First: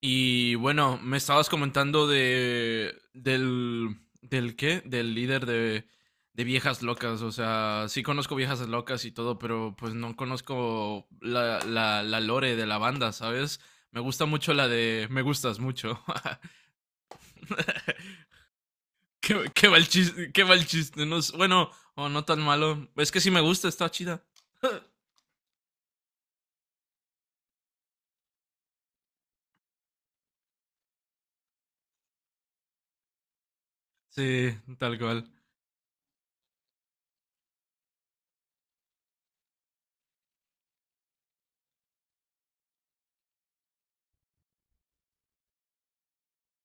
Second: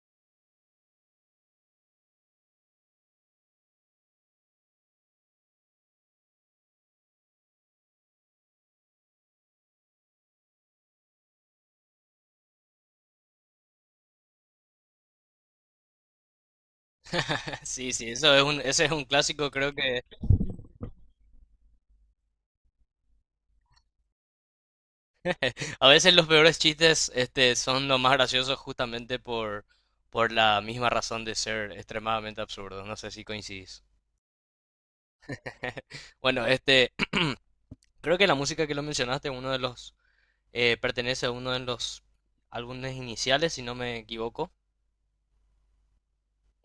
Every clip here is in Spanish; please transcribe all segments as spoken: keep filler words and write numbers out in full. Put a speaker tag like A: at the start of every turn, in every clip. A: Y bueno, me estabas comentando de del del qué, del líder de de Viejas Locas. O sea, sí conozco Viejas Locas y todo, pero pues no conozco la, la, la lore de la banda, ¿sabes? Me gusta mucho la de Me Gustas Mucho.
B: Sí, sí, eso es un, ese es un
A: qué,
B: clásico.
A: qué
B: Creo
A: mal
B: que
A: chiste, qué mal chiste. No es- bueno, o no tan malo. Es que sí me gusta, está chida.
B: a veces los peores chistes este, son los más graciosos justamente por, por la misma razón de ser extremadamente absurdos. No sé si coincidís.
A: Sí, tal cual.
B: Bueno, este, creo que la música que lo mencionaste, uno de los, eh, pertenece a uno de los álbumes iniciales, si no me equivoco,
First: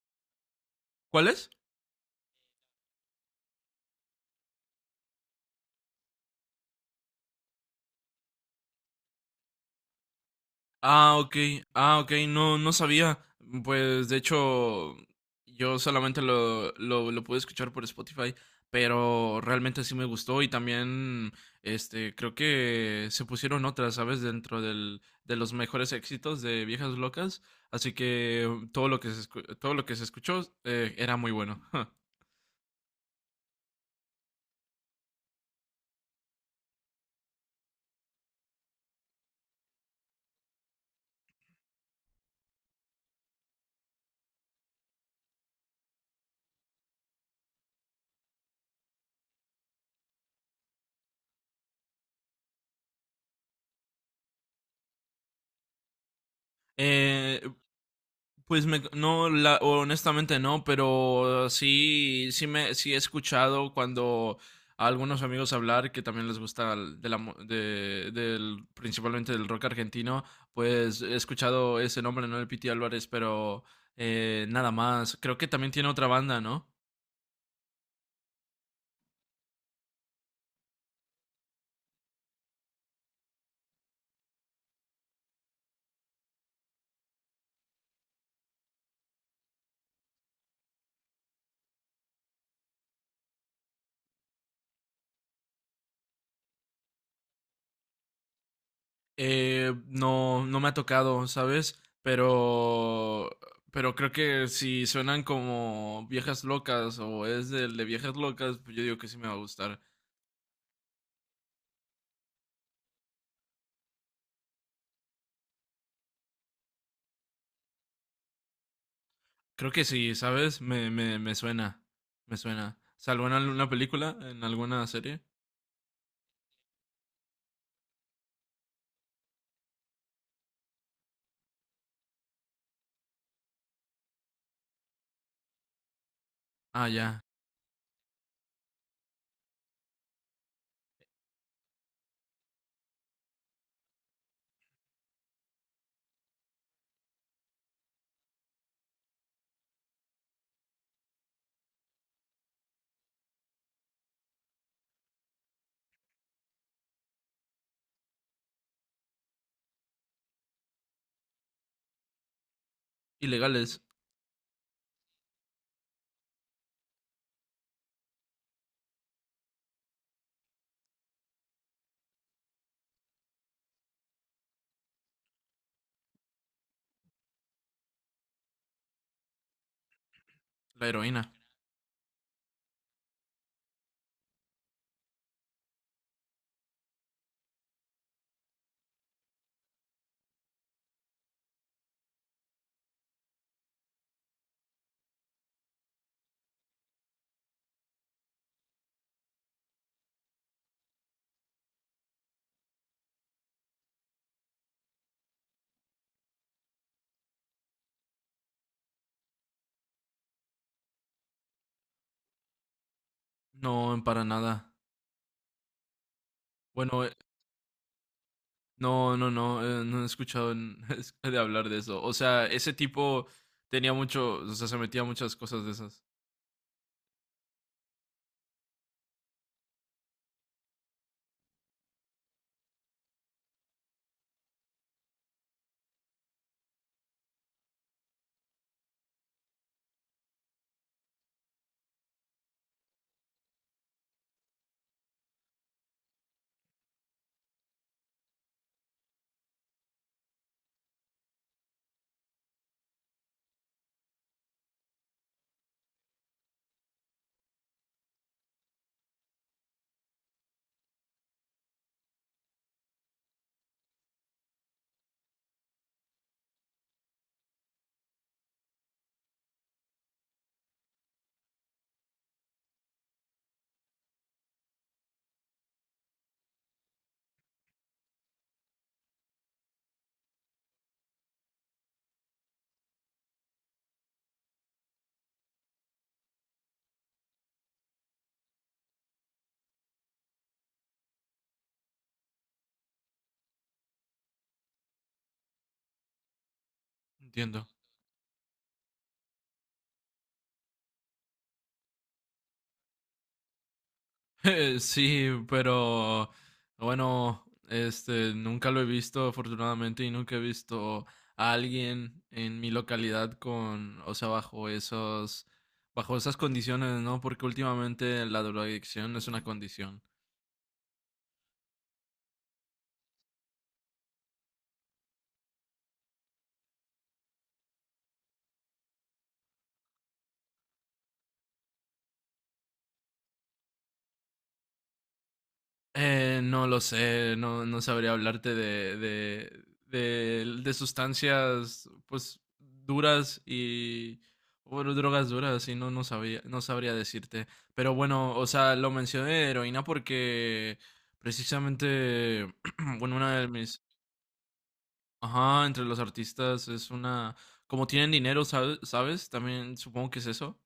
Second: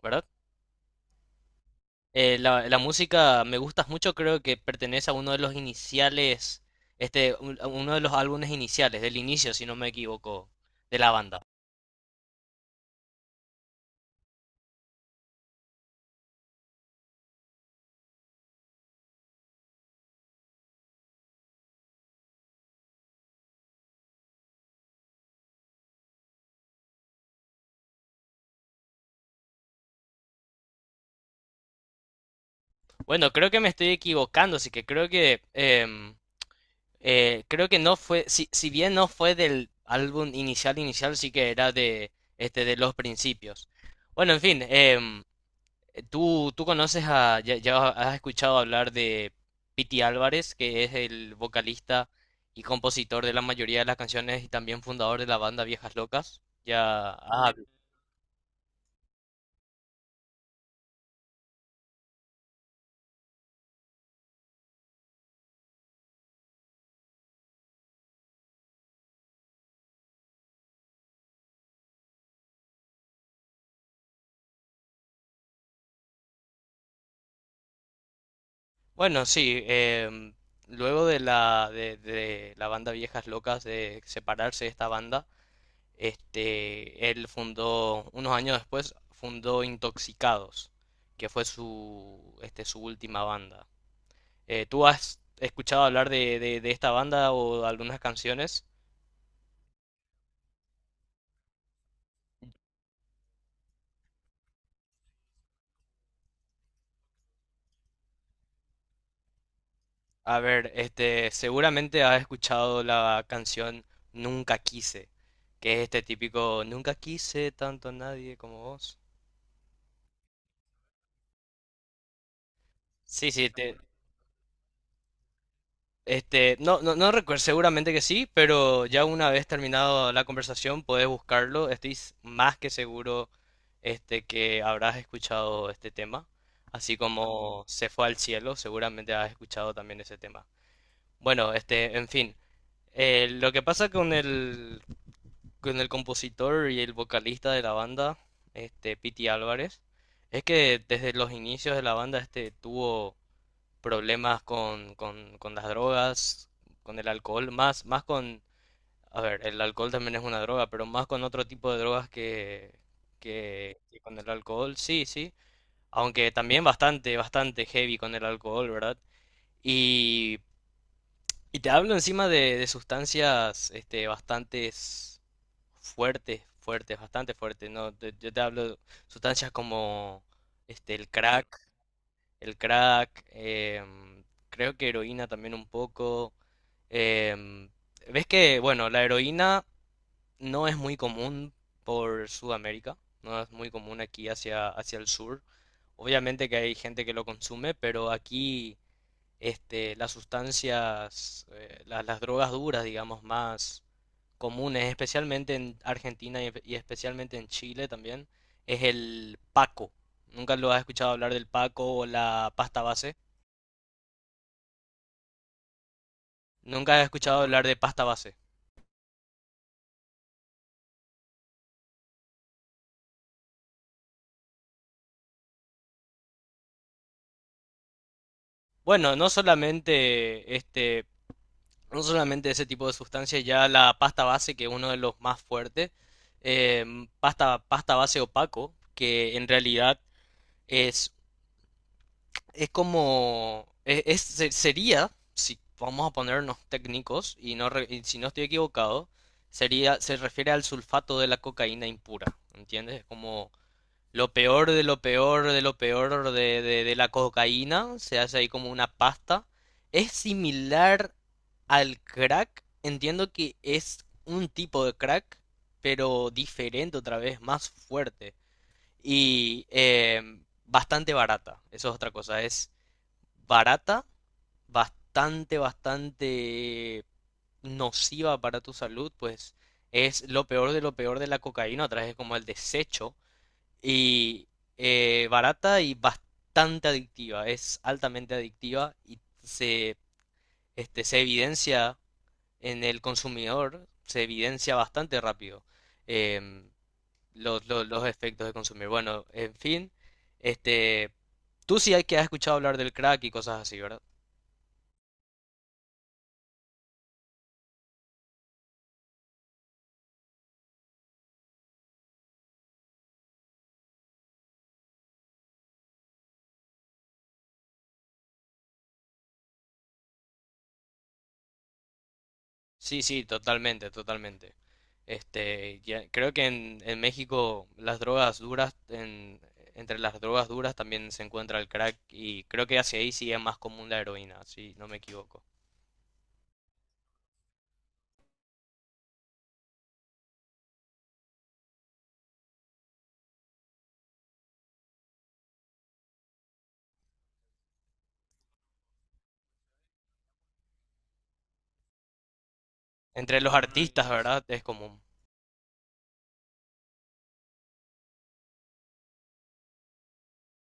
B: ¿verdad?
A: ¿Cuál es?
B: Eh, la, la música Me Gustas Mucho creo que pertenece a uno de los iniciales, este, un- a uno de los álbumes iniciales, del inicio, si no me equivoco, de la
A: Ah, ok.
B: banda.
A: Ah, ok. No, no sabía. Pues de hecho, yo solamente lo, lo, lo pude escuchar por Spotify, pero realmente sí me gustó. Y también, este, creo que se pusieron otras, ¿sabes? Dentro del, de los mejores éxitos de Viejas Locas. Así que todo lo que se, escu- todo lo que se escuchó eh, era muy bueno.
B: Bueno, creo que me estoy equivocando, así que creo que em, eh, creo que no fue. Si, si bien no fue del álbum inicial inicial, sí que era de este de los principios. Bueno, en fin, em, tú tú conoces a ya, ya has escuchado hablar de Pity Álvarez, que es el vocalista y compositor de la mayoría de las canciones y también fundador de la banda Viejas Locas. Ya,
A: Eh,
B: ah,
A: Pues me, no, la- honestamente no. Pero sí, sí me, sí he escuchado cuando a algunos amigos hablar que también les gusta el- de la mu- de- del, principalmente del rock argentino. Pues he escuchado ese nombre, ¿no? El Piti Álvarez. Pero eh, nada más. Creo que también tiene otra banda, ¿no?
B: bueno, sí, em, luego de la, de, de la banda Viejas Locas, de separarse de esta banda, este, él fundó, unos años después, fundó Intoxicados, que fue su, este, su última banda. Eh, ¿tú has escuchado hablar de, de, de esta banda o de algunas canciones?
A: Eh, no, no me ha tocado, ¿sabes? Pero, pero creo que si suenan como Viejas Locas o es del de Viejas Locas, pues yo digo que sí me va a gustar.
B: A ver, este, seguramente has escuchado la canción Nunca Quise, que es este típico nunca quise tanto a nadie como vos.
A: Creo que sí, ¿sabes? Me, me, me suena. Me suena. ¿Salvo
B: Sí,
A: en
B: sí,
A: alguna
B: te,
A: película? ¿En alguna serie?
B: Este, no, no, no recuerdo, seguramente que sí, pero ya una vez terminado la conversación puedes buscarlo. Estoy s- más que seguro este, que habrás escuchado este tema.
A: Ah,
B: Así
A: ya.
B: como se fue al cielo, seguramente has escuchado también ese tema. Bueno, este, en fin. Eh, lo que pasa con el, con el compositor y el vocalista de la banda, este, Pity Álvarez, es que desde los inicios de la banda este tuvo problemas con, con, con las drogas, con el alcohol, más, más con, a ver, el alcohol también es una droga, pero más con otro tipo de drogas que, que,
A: Ilegales.
B: que con el alcohol, sí, sí. Aunque también bastante, bastante heavy con el alcohol, ¿verdad? Y, y te hablo encima de, de sustancias este, bastantes fuertes, fuertes, bastante fuertes, ¿no? Te- yo te hablo de sustancias como
A: La
B: este, el
A: heroína.
B: crack, el crack, em, creo que heroína también un poco. Em, Ves que, bueno, la heroína no es muy común por Sudamérica, no es muy común aquí hacia, hacia el sur. Obviamente que hay gente que lo consume, pero aquí este, las sustancias, eh, la- las drogas duras, digamos, más comunes, especialmente en Argentina y, y especialmente en Chile también, es el paco. ¿Nunca lo has escuchado hablar del paco o la pasta base?
A: No, para nada.
B: Nunca he
A: Bueno, eh,
B: escuchado hablar de pasta base.
A: no, no, no. Eh, no he escuchado en- de hablar de eso. O sea, ese tipo tenía mucho. O sea, se metía a muchas cosas de esas.
B: Bueno, no solamente este, no solamente ese tipo de sustancias, ya la pasta base, que es uno de los más fuertes, em, pasta, pasta base opaco, que en realidad es, es como, es, es- se- sería, si vamos a ponernos técnicos, y no, re- y si no estoy equivocado, sería, se refiere al sulfato de la cocaína impura, ¿entiendes? Es como lo peor de lo peor de lo peor de, de, de la cocaína se hace ahí como una pasta. Es similar al crack. Entiendo que es un tipo de crack, pero diferente otra vez, más fuerte. Y eh, bastante barata. Eso es otra cosa. Es barata, bastante, bastante nociva para tu salud. Pues es lo peor de lo peor de la cocaína. Otra vez es como el desecho y eh, barata y bastante adictiva, es altamente adictiva y se, este, se evidencia en el consumidor, se evidencia bastante rápido em, los,
A: Entiendo.
B: los, los efectos de consumir. Bueno, en fin, este, tú sí hay que has escuchado hablar del crack y cosas así, ¿verdad?
A: Sí, pero bueno, este, nunca lo he visto afortunadamente, y nunca he visto a alguien en mi localidad con, o sea, bajo esos, bajo esas condiciones, ¿no? Porque últimamente la drogadicción es una condición.
B: Sí, sí, totalmente, totalmente. Este, ya- creo que en, en México las drogas duras, en- entre las drogas duras también se encuentra el crack y creo que hacia ahí sí es más común la heroína, si no me equivoco.
A: Eh, no lo sé, no, no sabría hablarte de, de, de, de sustancias pues duras y bueno, drogas duras. Y no, no sabía, no sabría decirte. Pero bueno, o sea, lo mencioné heroína porque precisamente, bueno,
B: Entre
A: una de
B: los
A: mis,
B: artistas, ¿verdad? Es común.
A: ajá, entre los artistas es una, como tienen dinero, ¿sabes? ¿Sabes? También supongo que es eso,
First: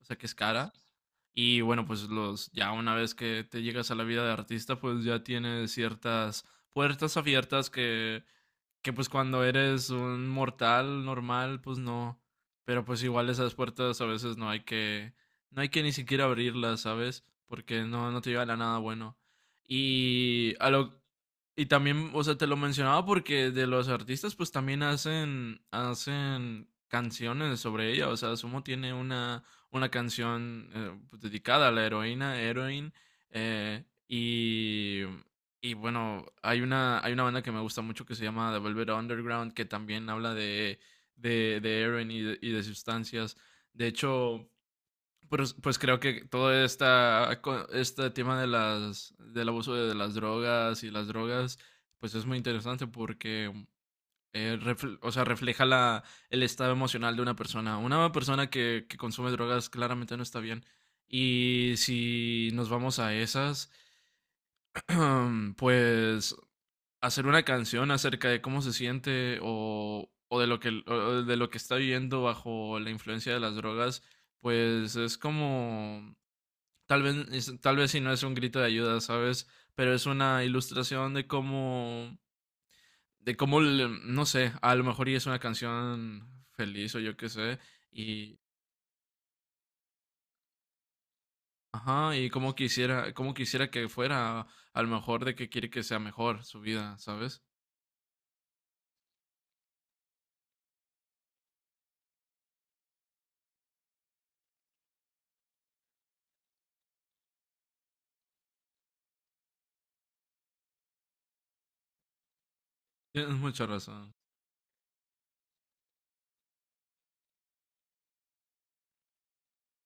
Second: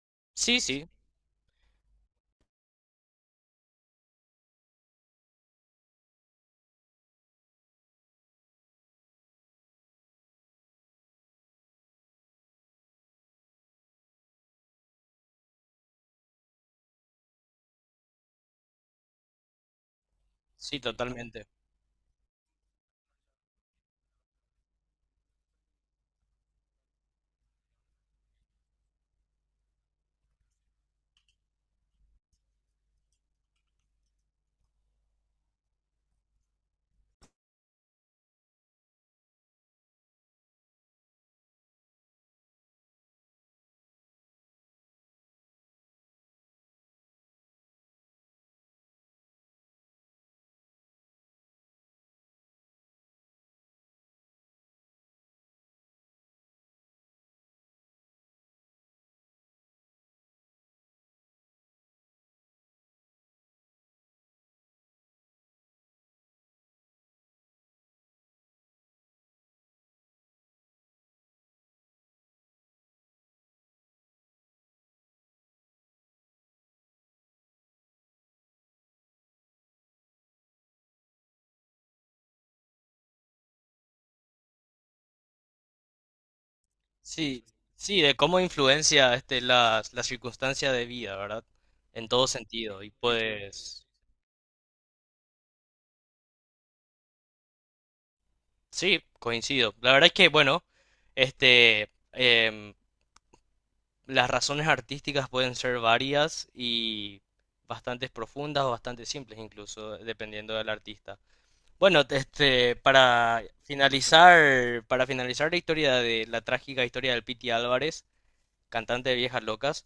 A: o sea, que es
B: Sí,
A: cara.
B: sí,
A: Y bueno, pues los, ya una vez que te llegas a la vida de artista, pues ya tienes ciertas puertas abiertas que, que pues cuando eres un mortal normal, pues no. Pero pues igual esas puertas a veces no hay que, no hay que ni siquiera abrirlas, ¿sabes? Porque no, no te llevan a nada bueno. Y a
B: sí,
A: lo,
B: totalmente.
A: y también, o sea, te lo mencionaba porque de los artistas, pues también hacen, hacen canciones sobre ella. O sea, Sumo tiene una, una canción eh, pues, dedicada a la heroína, Heroin. Eh, y, y bueno, hay una, hay una banda que me gusta mucho que se llama The Velvet Underground, que también habla de, de, de heroin y de, y de sustancias. De hecho, pues, pues creo que todo esta, co- este tema de las, del abuso de las drogas y las drogas, pues es muy interesante porque eh, refle- o sea, refleja la, el estado emocional de una persona. Una persona que, que consume drogas claramente no está bien. Y si nos vamos a esas, pues hacer una canción acerca de cómo se siente, o, o de lo que, o de lo que está viviendo bajo la influencia de las drogas, pues es como tal vez, tal vez si no es un grito de ayuda, ¿sabes? Pero es una ilustración de cómo, de cómo, le- no sé, a lo mejor y es una canción feliz, o yo qué
B: Sí,
A: sé,
B: sí, de
A: y,
B: cómo influencia este, las, las circunstancias de vida, ¿verdad? En
A: ajá,
B: todo
A: y cómo
B: sentido. Y
A: quisiera, cómo quisiera
B: pues,
A: que fuera, a lo mejor de que quiere que sea mejor su vida, ¿sabes?
B: sí, coincido. La verdad es que, bueno, este, em, las razones artísticas pueden ser varias y bastante profundas o bastante simples incluso, dependiendo del artista. Bueno, te- este,
A: Tienes
B: para
A: mucha razón.
B: finalizar, para finalizar la historia de la trágica historia del Piti Álvarez, cantante de Viejas Locas,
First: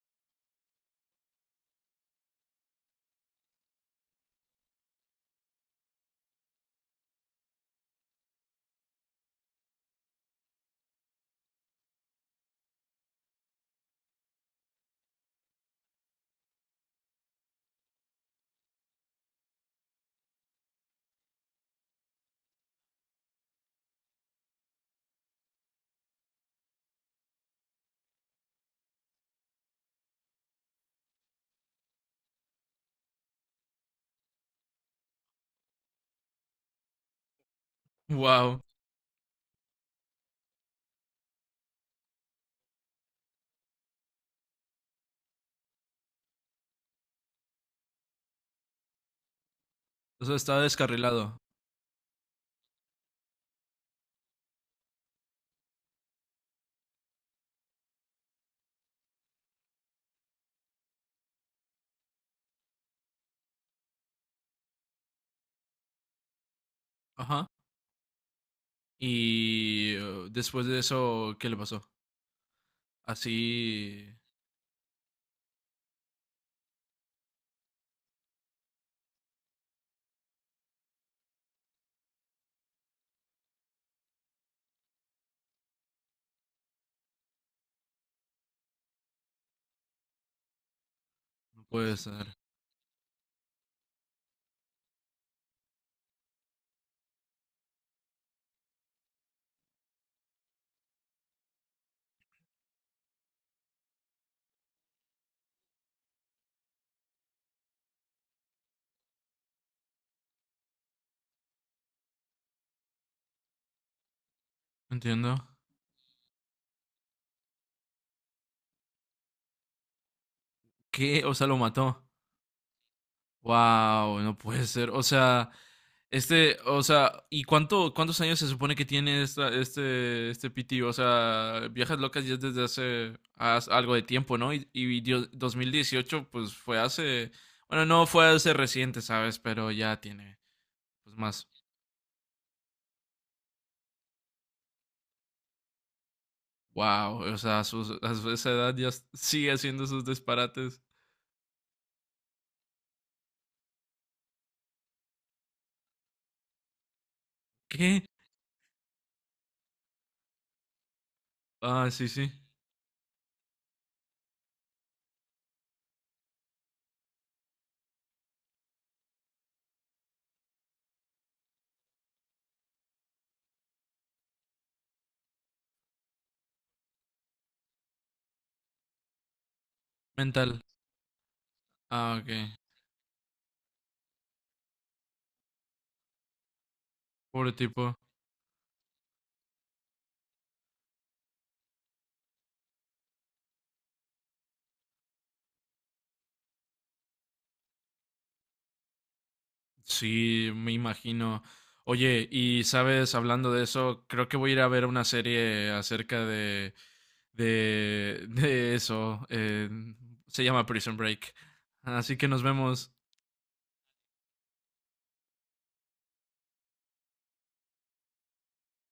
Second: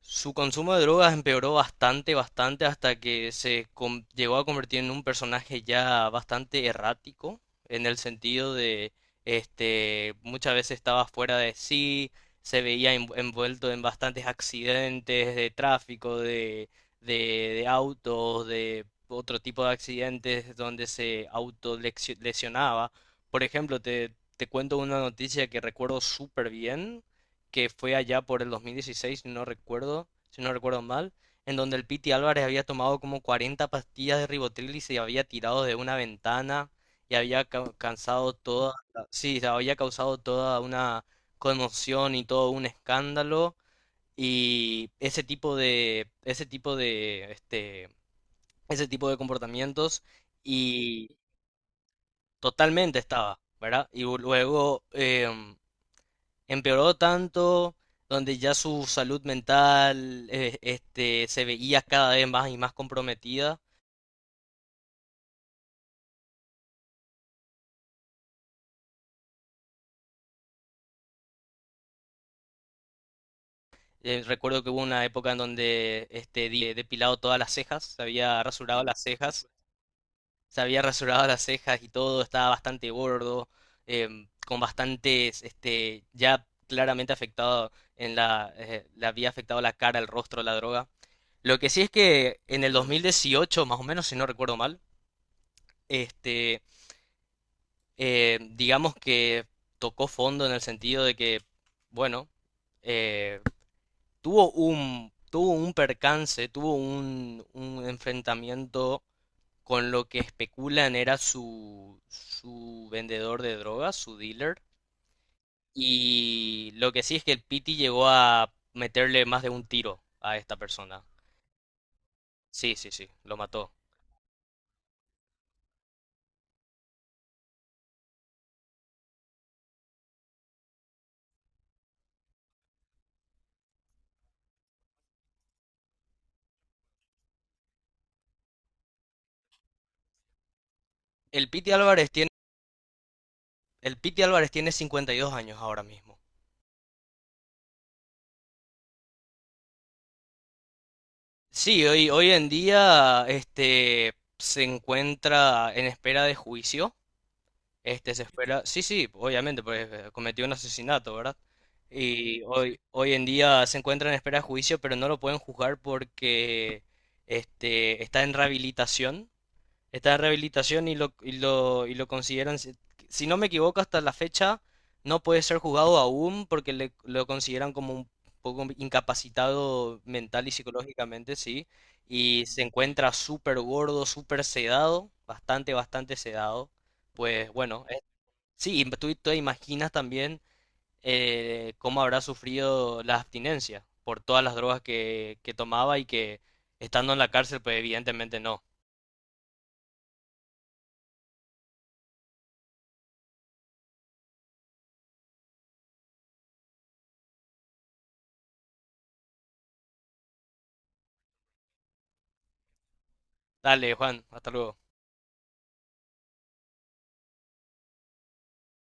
B: su consumo de drogas empeoró bastante, bastante, hasta que se com- llegó a convertir en un personaje ya bastante errático, en el sentido de, este, muchas veces estaba fuera de sí, se veía env- envuelto en bastantes accidentes de tráfico, de, de, de autos, de otro tipo de accidentes donde se autolesionaba. Por ejemplo, te, te cuento una noticia que recuerdo súper bien que fue allá por el dos mil dieciséis, si no recuerdo, si no recuerdo mal, en donde el Piti Álvarez había tomado como cuarenta pastillas de ribotril y se había tirado de una ventana y había ca- cansado
A: Wow,
B: toda, sí, había causado toda una conmoción y todo un escándalo y ese tipo de ese tipo de este ese tipo de comportamientos
A: o sea, estaba
B: y
A: descarrilado.
B: totalmente estaba, ¿verdad? Y luego em, empeoró tanto, donde ya su salud mental eh, este, se veía cada vez más y más comprometida.
A: Ajá. Y eh, después de eso, ¿qué le pasó? Así
B: Eh, recuerdo que hubo una época en donde este, di- eh, depilado todas las cejas, se había rasurado las cejas, se había rasurado las cejas y todo, estaba bastante gordo, em, con bastantes, este, ya claramente afectado en la, eh, le había afectado la cara, el rostro, la droga. Lo
A: no
B: que sí es
A: puede ser.
B: que en el dos mil dieciocho, más o menos, si no recuerdo mal, este, eh, digamos que tocó fondo en el sentido de que, bueno, eh, tuvo un, tuvo un percance, tuvo un, un enfrentamiento con lo que especulan era su, su vendedor de drogas, su dealer.
A: Entiendo.
B: Y lo que sí es que el Pity llegó a meterle más de un tiro a esta persona.
A: ¿Qué? O sea, lo mató.
B: Sí, sí, sí, lo mató.
A: Wow, no puede ser. O sea, este, o sea, ¿y cuánto, cuántos años se supone que tiene esta, este, este P T? O sea, Viejas Locas ya es desde hace as- algo de tiempo, ¿no? Y, y dio- dos mil dieciocho, pues fue hace, bueno, no fue hace reciente, ¿sabes? Pero ya tiene, pues más.
B: El Pity Álvarez tiene, el Pity Álvarez tiene cincuenta y dos años ahora mismo.
A: Wow, o sea, a, sus- a su- esa edad ya s- sigue haciendo sus disparates.
B: Sí, hoy, hoy en día este, se encuentra en espera de juicio.
A: ¿Qué?
B: Este se espera, sí, sí, obviamente, porque eh, cometió un asesinato, ¿verdad?
A: Ah, sí, sí.
B: Y hoy, hoy en día se encuentra en espera de juicio, pero no lo pueden juzgar porque este, está en rehabilitación. Está en rehabilitación y lo, y lo, y lo consideran, si si no me equivoco, hasta la fecha no puede ser juzgado aún porque le, lo consideran como un poco incapacitado mental y
A: Mental.
B: psicológicamente, sí.
A: Ah, ok.
B: Y se encuentra súper gordo, súper sedado, bastante, bastante sedado. Pues
A: Pobre
B: bueno,
A: tipo.
B: eh, sí, y tú te imaginas también eh, cómo habrá sufrido la abstinencia por todas las drogas que, que tomaba y que estando en la cárcel, pues evidentemente no.
A: Sí, me imagino. Oye, y sabes, hablando de eso, creo que voy a ir a ver una serie acerca de de, de eso. Eh, se llama Prison Break. Así que nos vemos.
B: Dale, Juan, hasta luego.